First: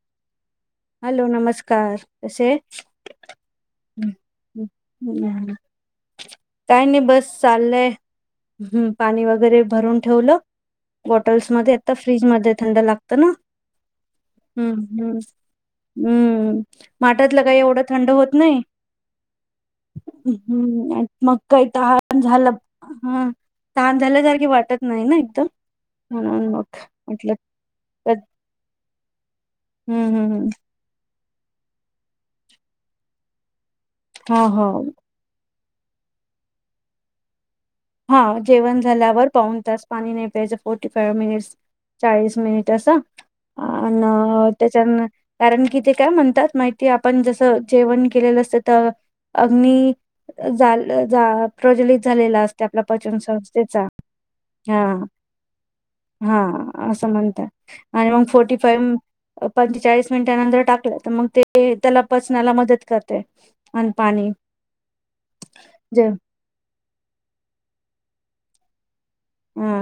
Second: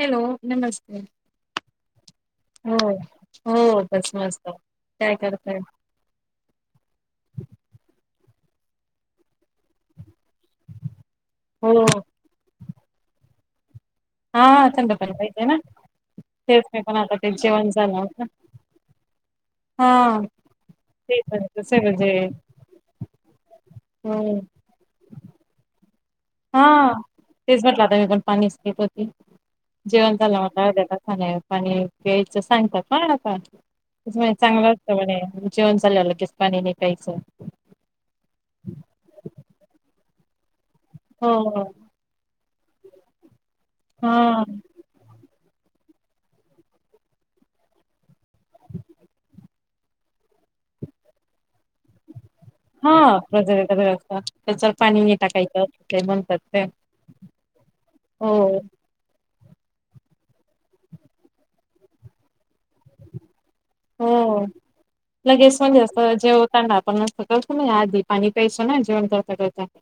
Hello. नमस्ते. Hello नमस्कार कसे हो हो हम्म. -बस मस्त. काय कर? हम्म. ताय? काय नाही बस चाललंय. ह् पाणी वगैरे भरून ठेवलं. हो बॉटल्समध्ये आता. फ्रीज मध्ये थंड लागत ना? हा हम्म थंड पण हम्म. पाहिजे ना हम्म. तेच मी पण आता ते माठातलं काही जेवण एवढं झालं थंड होत नाही. हा हम्म ते मग पण काही तसे तर म्हणजे [unintelligible] झालं हम. तहान हो झाल्यासारखी वाटत नाही ना एकदम? म्हणून मग हा. म्हटलं तेच म्हटलं, आता मी पण तर- पाणी- हम्म जेवण हम्म हम्म झाल्यावर [unintelligible] कसा नाही पाणी घ्यायचं सांगतात ना आता? हा हो चांगलं असतं म्हणे जेवण झाल्यावर लगेच पाणी नाही प्यायचं. हा जेवण झाल्यावर पाऊन तास पाणी नाही प्यायचं फोर्टी फायव्ह हो मिनिट्स, चाळीस मिनिट्. तस अ हा त्याच्यान कारण कि ते काय म्हणतात माहिती आपण जसं जेवण केलेलं असतं तर, अग्नी जा जा प्रज्वलित झालेला असतो. आपला हा पचन प्रजर संस्थेचा वगैरे असतात त्याच्यावर हा पाणी नाही टाकायचं असं ते म्हणतात हा ते असं म्हणतात. आणि मग हो फोर्टी फाईव पंचेचाळीस मिनिट नंतर टाकलं तर मग ते त्याला पचण्याला मदत करते. आणि पाणी हो लगेच म्हणजे जे असं जेवताना आपण नसतो. तुम्ही या आदी पाणी प्यास ना जेवण करता करता ह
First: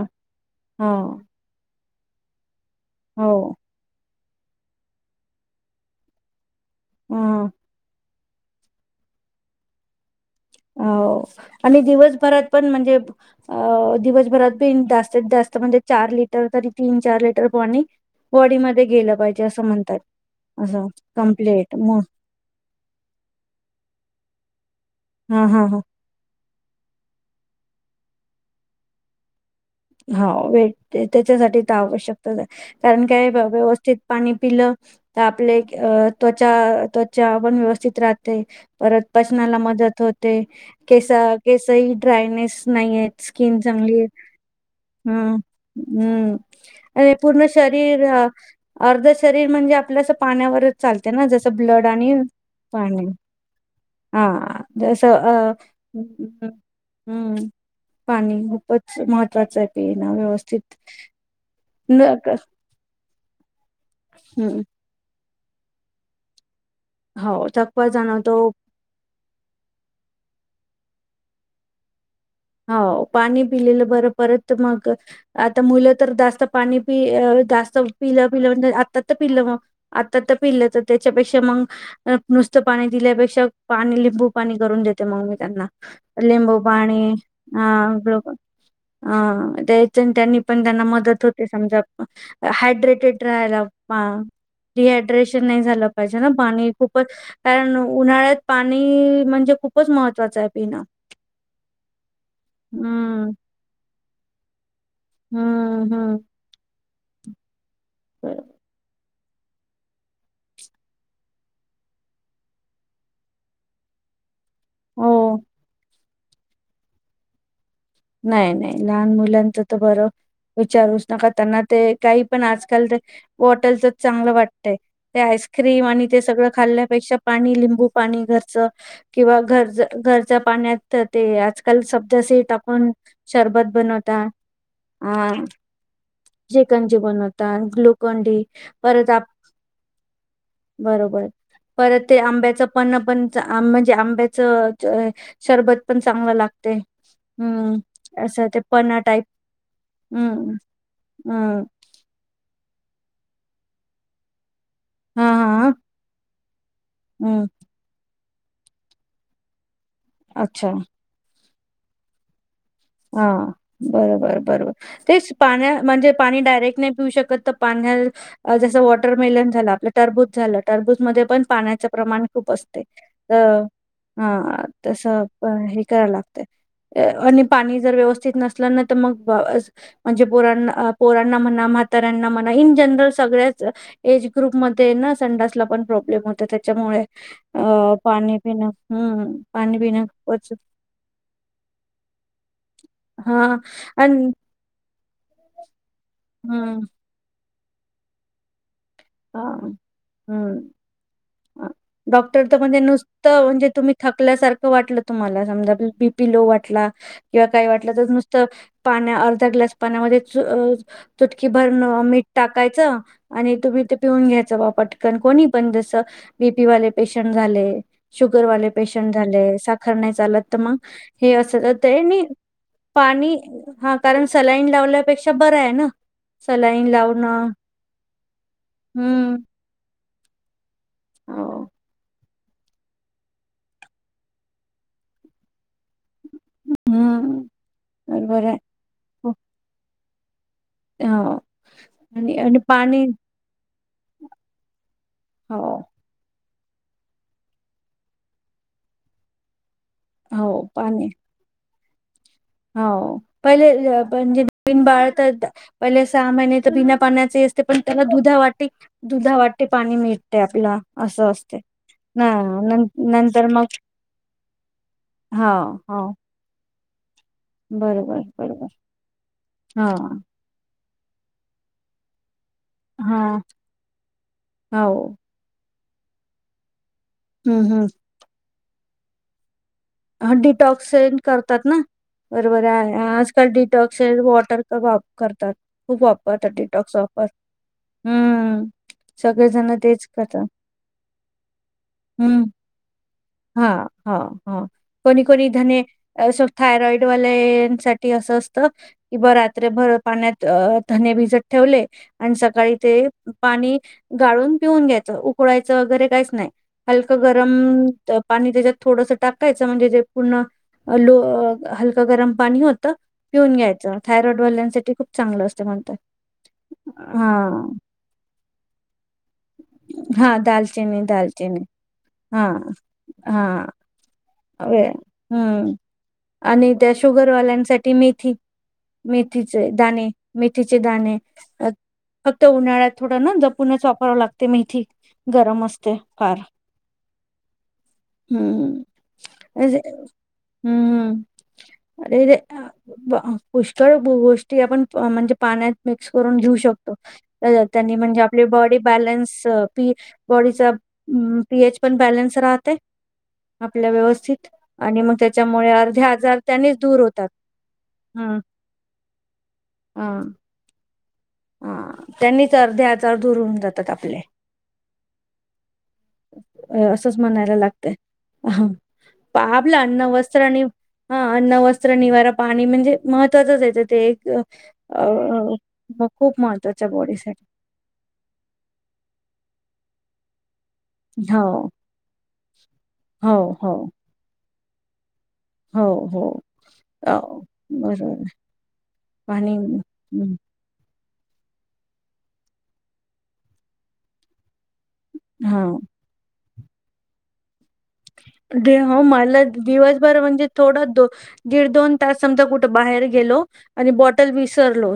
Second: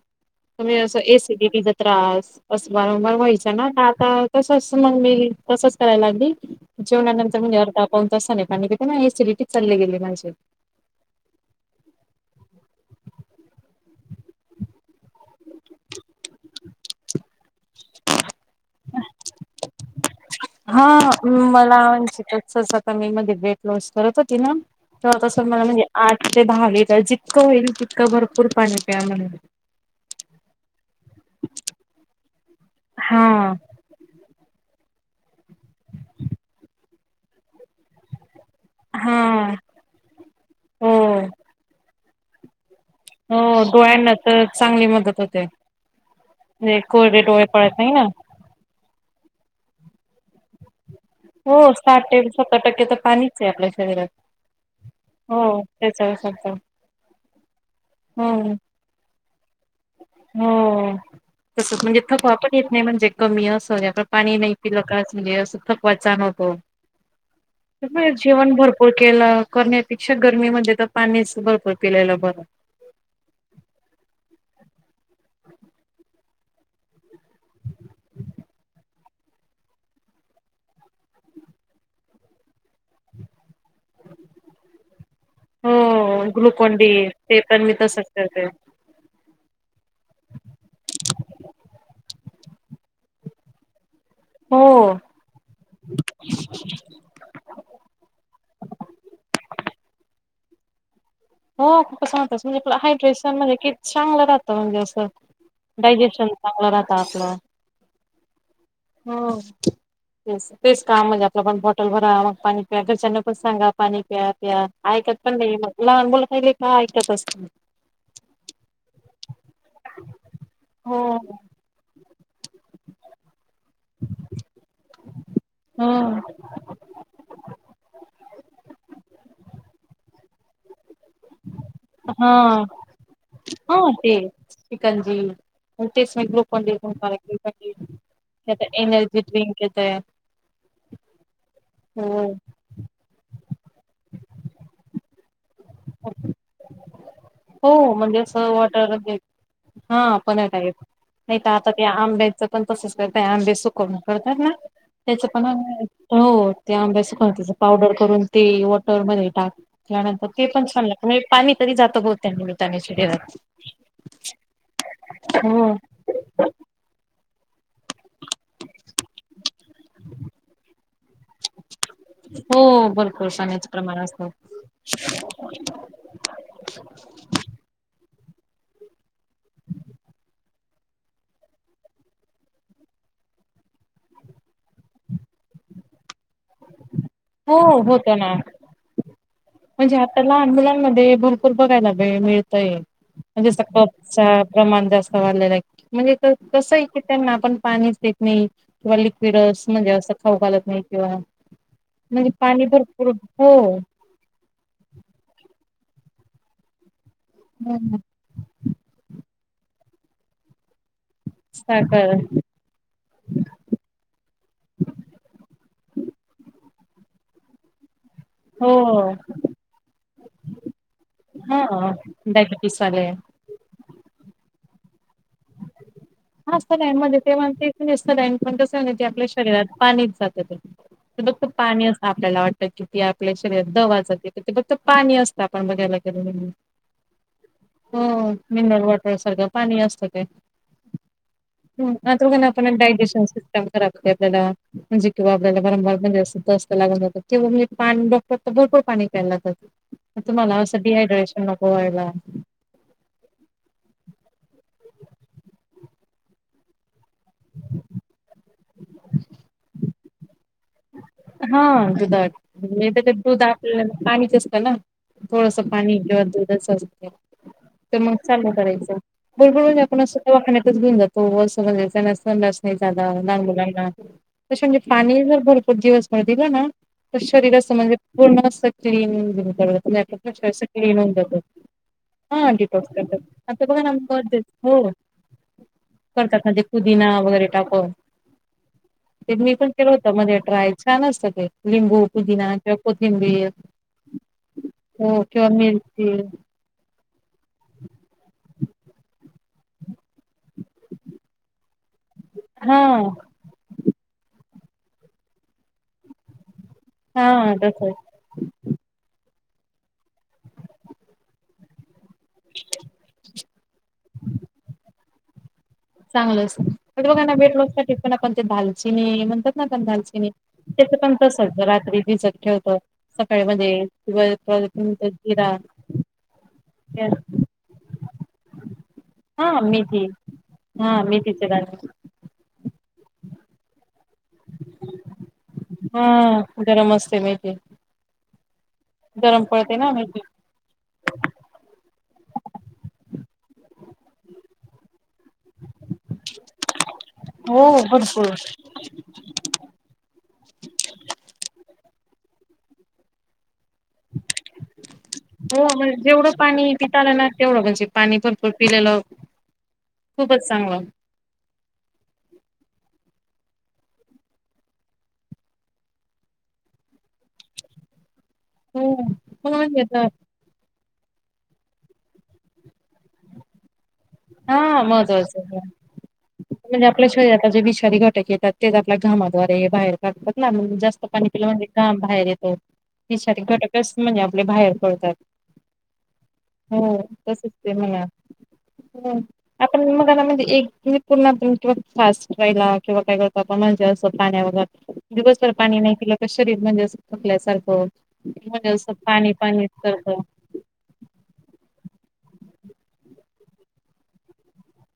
तुम्ही हो अस एसिडिटीचा त्रास, अस वारंवार हो व्हायचा ना आता तसच मग मी तसच करायला लागली. ह जेवणानंतर म्हणे अर्धा पाऊ तासा नाही पाणी कि नाही एसिडिटी चालले गेली माझे. हो आणि दिवसभरात पण म्हणजे अ दिवस [unintelligible] जात म्हणजे चार लिटर तीन चार लिटर पाणी बॉडीमध्ये गेलं पाहिजे असं म्हणतात. हा असं कंप्लीट मला मग अचितचता मी मध्ये वेट लॉस करत होती ना! तर तसं हा मला हा ह म्हणजे आठ ते दहा लिटर जितकं होईल तितकं भरपूर पाणी प्या हा वेट त्याच्यासाठी तर आवश्यकच आहे कारण काय हा. व्यवस्थित पाणी पिलं तर आपले त्वचा त्वचा आपण व्यवस्थित राहते. परत हा पचनाला मदत होते हो केस- केस ड्रायनेस नाही आहेत हो स्किन चांगली डोळ्यांना तर चांगली मदत हम्म, होते. हम्म म्हणजे आणि कोरडे डोळे पूर्ण पडत नाही ना शरीर अर्ध शरीर म्हणजे, आपल्या असं पाण्यावरच चालते ना जसं हो ब्लड साठ आणि ते सत्तर टक्के तर पाणी पाणीच आहे आपल्या हा जसं अ तेचत हम्म [unintelligible] हम्म पाणी खूपच महत् [unintelligible] व्यवस्थित तसंच म्हणजे न- थकवा क- पण येत नाही म्हणजे कमी असं आपण पाणी नाही हम्म पिलंका म्हणजे, असं थकवा जाणवतो. हो थकवा जाणवतो जेवण भरपूर केलं करण्यापेक्षा गर्मीमध्ये पाणी भरपूर पिल्यालं बर. हो पाणी पिलेलं बरं परत मग, आता मुलं तर जास्त पाणी जास्त पिलं पिलं म्हण आता तर पिलं मग, आता तर पिलं तर त्याच्यापेक्षा मग नुसतं पाणी पिल्यापेक्षा पाणी लिंबू पाणी करून देते मग मी त्यांना हो लिंबू ग्लुकोन डी पाणी ते पण मी तसच [unintelligible] करते त्या त्यांनी पण त्यांना मदत होते समजा हायड्रेटेड राहायला. हा हो डिहायड्रेशन नाही झालं पाहिजे ना पाणी खूपच कारण उन्हाळ्यात पाणी म्हणजे, खूपचं महत्त्वाचं आहे पिणं. हो कसं म्हणत म्हणजे आप हम्म हायड्रेशन म्हणजे चांगलं रातं म्हणजे अस हम्म डायजेशन चांगलं राहतं आपलं. ह. हो. ते तेच काम म्हणजे आपलं पण बॉटल भरा मग पाणी घरच्यांना पण सांगा पाणी पिया ऐकत हो. पण नाही लहान मुल हिले का ऐकत असत. नाही नाही लहान मुलांच तर बरं हो विचारूच नका त्यांना ते, काही पण आजकाल तर, बॉटलचंच चांगलं वाटतंय, ते हो आईस्क्रीम आणि ते सगळं खाल्ल्यापेक्षा पाणी लिंबू पाणी घरचं किंवा घर घरच्या पाण्यात ते आजकाल हा सब्जासीड टाक पण शरबत हा ते बनवता शिकंजी आं.. मग तेच मी ग्लुकोन जे डी कनजी बनवता ग्लुकोन ग्लुकोन डी परत एनर्जी आप... ड्रिंक येतय बरोबर परत ते हो आंब्याचं पन्ह पण म्हणजे आंब्याच... शरबत पण चांगला लागतंय... हम्म. हो म्हणजेच असं ते वॉटर... पन्ना टाईप. हा पन्हा हम्म. टाईप, नाही तर हम्म आता त्या आंब्याच... पण तसेच करताय अंबे सुकवून करतात ना? त्याच हा पन्ह हा हो ते आंब्या सुकवून हम्म त्याची पावडर करून.. ते वॉटरमध्येध्ये टाकल्यानंतर ते पण अच्छा. छान लागत म्हणजे पाणी तरी जातं बत त्यामुळे... हा बरोबर बरोबर तेच हो पाण्या म्हणजे पाणी डायरेक्ट नाही पिऊ शकत.. तर पाण्यालतं.. जसं वॉटरमेलन झालं आपलं टरबूज झालं टरबूज मध्ये पण पाण्याच प्रमाण खूप असते.... हो पाण्याच प्रमाण... असतं हं तसं हे कराला लागतंय आणि... मी जर व्यवस्थित नसले ना, तं मग म्हणजे पोरांना म्हणा, म्हाताऱ्यांना म्हणा हि... जनरल सगळ्याच एज ग्रुपमधेना.. संडासला पण प्रॉब्लेम होतो त्याच्यामुळे हो अ होत ना पाणी पिणं. हहं.. म्हणजे आता लहान मुलांमध्ये भुरपूर बघायला मिळतय... हा म्हणजेप आणि कफचा प्रमाण जास्त... म्हणजे कसं हम्म आहे की त्यांना आपण पाणीच देत नाही. किंवा हा लिक्विडस म्हणजे असं खाऊ घालत हम्म. नाही किंवा, म्हणजे डॉक्टर तर पाणी म्हणे भरपूर नुसत म्हजे हो तुम्ही थकल्यासारखं... वाटलं तुम्हाला, समजा बीपी लो वाटला किंवा काय वाटला तर नुसत पाण्या.. एक ग्लास पाण्यामध्ये चू टकी भरू साखर मीठ टाकायचं आणि तुम्ही ते.. पिऊन घ्यायचं बा पटकन कोणी पण जसं बीपी वाले पेशंट झाले... शुगरवाले हो पेशंट झाले साखर नाही चालत तर मग हे अस हा यांनी डायबिटीस आले पाणी हा कारण सलाईन लावल्यापेक्षा... बरं आहे ना हा असतं सलाईन काई मध्ये त तेव्हा लावणं अं ते काही नाही ते आपल्या हम्म शरीरात पाणीच जातं ते. ते फक्त पाणी.... आपल्याला वाटत कि ती आपल्या शरीरात दवा जाते ते फक्त पाणी असतं आपण बघायला हम्म हो बरोबर आहे मिनरल वॉटर हो सारखं पाणी असतं ते... हो. ह् आताघ आणि ना आणि आपण पाणी डायजेशन सिस्टम आपल्याला म्हणजे किंवा हो आपल्याला वारंवार म्हणजे असत. भरपर पाणी प्यायला लागत. तुम्हाला हो असं पाणी डिायड्रेश होय बा.... हो पहिले अ, म्हणजे नवीन बाळ तर पहिले सहा महिने तर बिना पाण्याचे असते, पण त्यांना दुधा वाटी दुधावाटे पाणी मिळतय आपलं... हा दुधा तू म्हणजे त्या दूध नंतर मग आपल्या पाणीच असतं ना? हा थोडसं पाणी हो किंवा दूधच अस.. तर मग बरोबर चालू बरोबर करायचं, बरबर म्हणजे हा आपण दवाखान्यात च घेऊन जातो... हो असं म्हणजे ज्यांना संडास नाही झालं हा लहान मुलांना तसं म्हणजे हो पाणी जर भरपूर दिवस... दिलं ना, तर शरीर असं हम्म म्हणजे पूर्ण अस क्लीन होईल परत.... डिटॉक्सिन करतात ना? हा बरोबर डिटॉक्स आहे करतात आजकाल आता बघा ना डिटॉक्स हे बर्देच वॉटर हो वापर करतात खूप करतात वापरतात ना ते डिटॉक्स पुदिना वापर... वगैरे टाकून. हम्म... ते मी पण सगळेजण केलं होत तेच मध्ये करतात ट्राय. छान असत ते लिंबू पुदिना किंवा को... हा हा हा कोणी हो किंवा कोणी धने मिरची थायरॉइड वाल्यासाठी अस.. असतं की बॉ रात्रभर पाण्यात धने भिजत ठेवले... आणि सकाळी हा ते पाणी गाळून पिऊन घ्यायचं उकडळायचं वगैरे काहीच नाही हलक गरम हा तसच त पाणी त्याच्यात थोडस टाकायच म्हणजे ते पूर्ण गरम पाणी होत पिऊन घ्यायचं थाॅयराइडवाल्यांसाठी खूप चांगल असतं. म्हणतात. चांगलच बघा ना हां, वेटलाॅसाठी पण आपण ते दालचिनी म्हणतात ना पण दालचिनी हां. दालचिनी, पण तसच दालचिनी. रात्री भिजत हां, ठेवतो. हां. सकाळी अ, हं. [unintelligible] आणि त्या शुगरवाल्यांसाठी मेथी. हा मेथीचे मेथी दाणे मेथीचे हा मेथीचे दाणे थोड ना जपूनच वापराव लागते मेथी. गरम असते फार हा गरम असते मेथी हम् हम. गरम अ पडते ना मेथी हम्म अे ते [unintelligible] पुष्कळ गोष्टी आपण म्हणजे पाण्यात मिक्स करून घेऊ शकतो. हो त्यांनी म्हणजे भरपूर आपली बाॅडी बॅलेन्स बॉडी चा पीएच पण बॅलन्स राहते. आपल्या व्यवस्थित आणि मग हो त्याच्यामुळे म्हणजे अर्धे जेवढं आजार पाणी त्यानेच पिता दूर आलं ना होतात. तेवढं म्हणजे पाणी हम. भरपूर पिलेलं खूपच चांगलं. आप असच म्हणायला लागतं... ह हो मग आपला म्हणजे अन्न वस्त्र आणि.... हा अन्न वस्त्र निवारा पाणी म्हणजे महत्त्वाचंच येतं ते एक हा महत्वाचं अ मग खूप म्हणजे महत्त्वाच्या आपल्या बॉडीसाठी शरीराात जे विषारी घटक येतात तेच आपल्या घामाद्वारे बाहेर काढतात ना जास्त पाणी पिलं म्हणजे हो घाम बाहेर येतो त हो हो घटकस् म्हणजे आपले बाहेर पडतात. हो हो हो तसच ते म्हणा बरोबर हम्म पाणी आपण हम्म मगनामध्येण एक पूर्णिंवा फास्ट रायला किंवा काय कळतो आपणलाजेस्त पाण्या वगैर दिवसभर हा पाणी नाही पिल क शरीर म्हणजे अस थकल्यासारखं म्हणजे असं हो पाणी मला पाणी करत दिवसभर म्हणजे थोडा द दीड दोन तास समजा कुठे बाहेर गेलो आणि बॉटल विसरलो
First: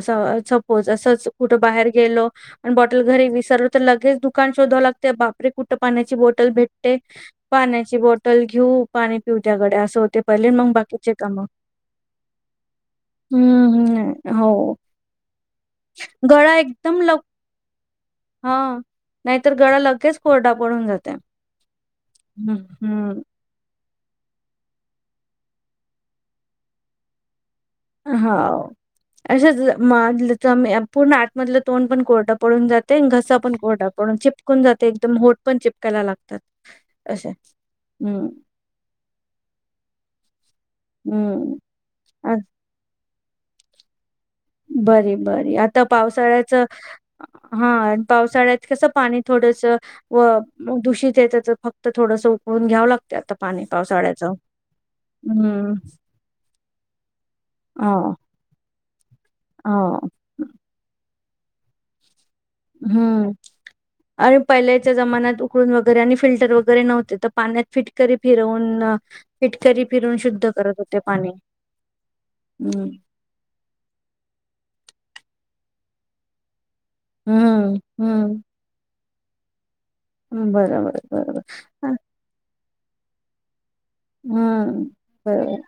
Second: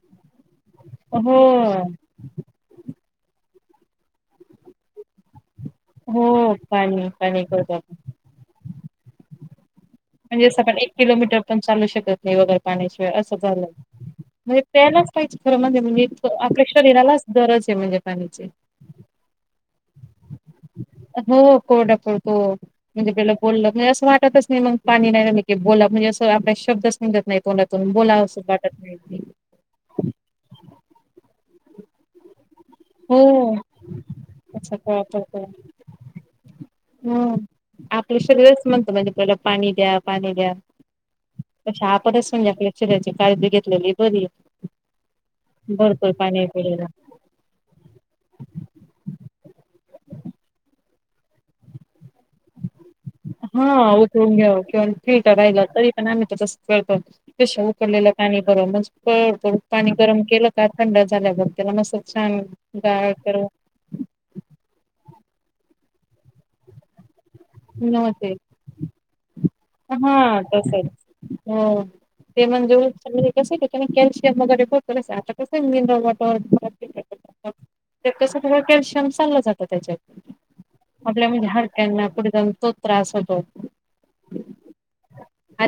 सपोज असंच हो कुठं बाहेर गेलो आणि बॉटल घरी विसरलो तर लगेच दुकान शोधाव लागते बा कुठं पाण्याची बॉटल हो भेटते पाणी पाणी करतो पाण्याची आपण बाॅटल घेऊ पाणी पिऊ त्याकडे अस म्हणजे असं पण एक किलोमीटर पण चालू शकत नाही वगैरे पाण्याशिवाय असं झालं हम्म हम्म हो म्हणजे प्यायलाच पाहिजे. खर मज म्हणजे गळा आपल्या एकदम लव शरीरालाच गरज आहे म्हणजे पाण्याची हा नाहीतर गळा लगेच कोरडा पडून जाते हो कोडा कोो हम्म म्हणजे हम्म पला बोललं म्हणजे अस वाटतच नाही मग पाणी नाहीे बोलन म्हणजे असं आपल्या शब्दच निगत नाहीत. हा अ पूर्ण आतमधलं तोंड पण कोरड पडून जाते हो घसा पण कोरडा पडून चिपकून असा जाते कोरडा एकदम होट पडतो पण चिपकायला लागतात असे हम्म आपलं हम्म शरीरच म्हणतं म्हणजे आपल्याला पाणी द्या पाणी द्या हम्म तसे आपणच म्हणजे आपल्या शरीराची काळजी घेतलेली बरी बरी बरी आता भरपूर पाणी पावसाळ्याच पिलेलं हा पावसाळ्यात कसं पाणी थोडस व दूषित येत तर फक्त थोडसं उकळून घ्यावं लागत. हा उकळून घ्याव किंवा फिल्टर राहिलं हम्म तरी पण आम्ही तसं करतो त्या पेशा हो उकळलेल्या पाणी बर म पळ पाणी हो गरम केलं का थंड झाल्यावर त्याला मस हम्म आणि पहिल्याच्या जमान्यात उकळून वगैरे आणि फिल्टर वगैरे नव्हते तर पाण्यात फिटकरी नव्हते फिरवून फिटकरी फिरून हा शुद्ध करत तसच होते पाणी. हो ते हम्म म्हणजे कस त्या कॅल्शियम वगैरे पत आता कसं आहे मिनरल वॉटर हम्म, त्या कस हम्म. कॅल्शियम चाललं जातं त्याच्यात बरोबर, आपल्या बरोबर. म्हणजे हां, हाडक्यांना पुुढे जाऊण तोच त्रास होतो. हम्म बरोबर.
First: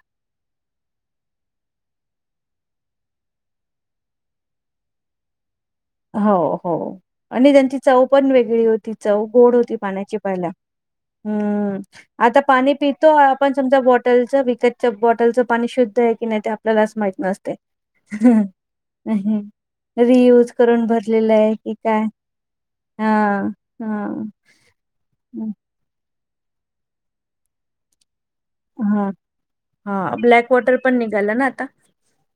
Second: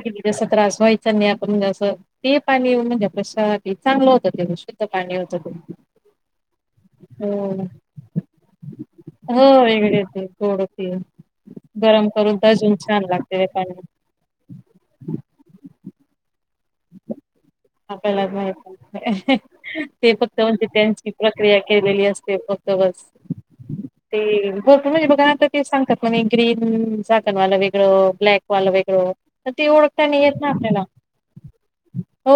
वयचं नाही आपण म्हणजे असं ते पाणी म्हणजे पशा चांगलं होतं ते शुद्ध पाणी होत ते. हो हो हो आणि त्यांची चव पण वेगळी होती, चव हो गोड होती वेगळी पाण्याची पहिलाऽ गोड होती हम्म, गरम करून आता पाणी अजून छान पितो लागते त्या आपण, पाणी समजा बॉटलचं, विकतच्या बॉटलचं पाणी शुद्ध आहे की नाहीऽ लाच माहित नसतय. आपलाच माहित नसतय,, ते फक्तऽ रियूज करून त्यांची भरलेलं आहे प्रक्रिया की काय? केलेली असते, फक्त बस, हां, हां. ते होत म्हणजे बघा नाता ते सांगतातऽ ग्रीन झाकणवाला वेगळं, ब्लॅकऽ वालं वेगळं, हां, तर ते ओळखता हां. नाही येत ना ब्लॅक वॉटर आपल्याला,. पण निघालं ना आता.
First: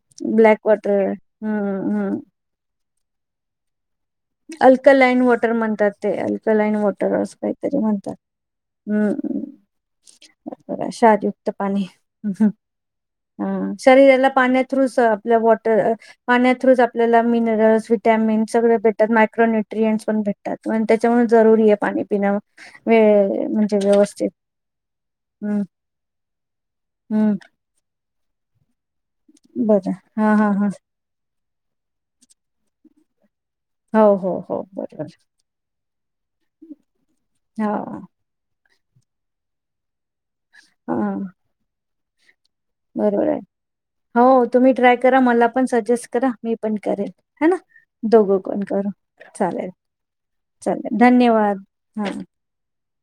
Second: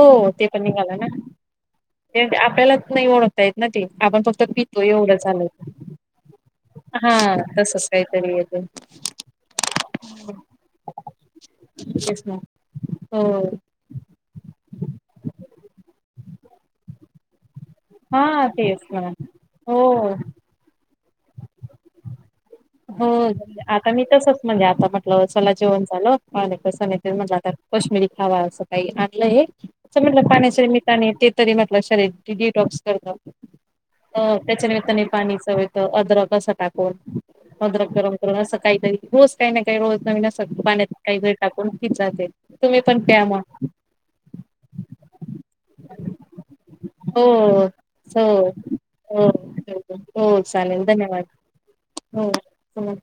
हो, ते पण ब्लॅक निघाला वॉटर. ना,,, हं, आपल्यालाच नाही ओळखता येत ना तेऽ अल्कलाइन वॉटर म्हणतात ते,, अल्कलाइन वॉटर हा अस काहीतरी तसच म्हणतात. काहीतरी येते हम्म्, शारीयुक्त पाणी,, तेच ना ह् हम हो हम, शरीरला पाण्यातऽ आप वॉ पा ्र, आपल्या मिनरल्स, विटामिन हा तेच सगळचऽ ना यक्रो न्यट्रिं हो पण भेटतात, त्याच्यामुळे जरुरी आहे पाणी पिणं हो, वेळ म्हणजे आता मी व्यवस्थित तसच म्हणजे आता म्हटलं चला हम्म जेवण झालं,,, कसं नाही म्हण हम्म आता कश्मीिरीऽ हवा असं काही आणलंय,, बरं असं म्हटलं हा हा पाण्याच्या हा निमित्त न तेऽ तरी म्हटलं शरीर डिटॉक्स करतात,, हो हो हो त्याच्या निमित्ताने बरोबर पाणी चऽ अदरक असं टाकून,, हा अदरक गरम करून,, असं काहीतरी रोज काही ना काही रोजऽ नवीन अस पाण्यात हा काही वेळ टाकून,, खिचात तुम्ही पण प्या बरोबर आहे म्हऽ हो, तुम्ही ट्राय करा मला पण सजेस्ट करा, मी पण करेल, हो ह ना. दोघं हो कोण करू हो चालेल, हो चालेल, धन्यवाद हा हम्,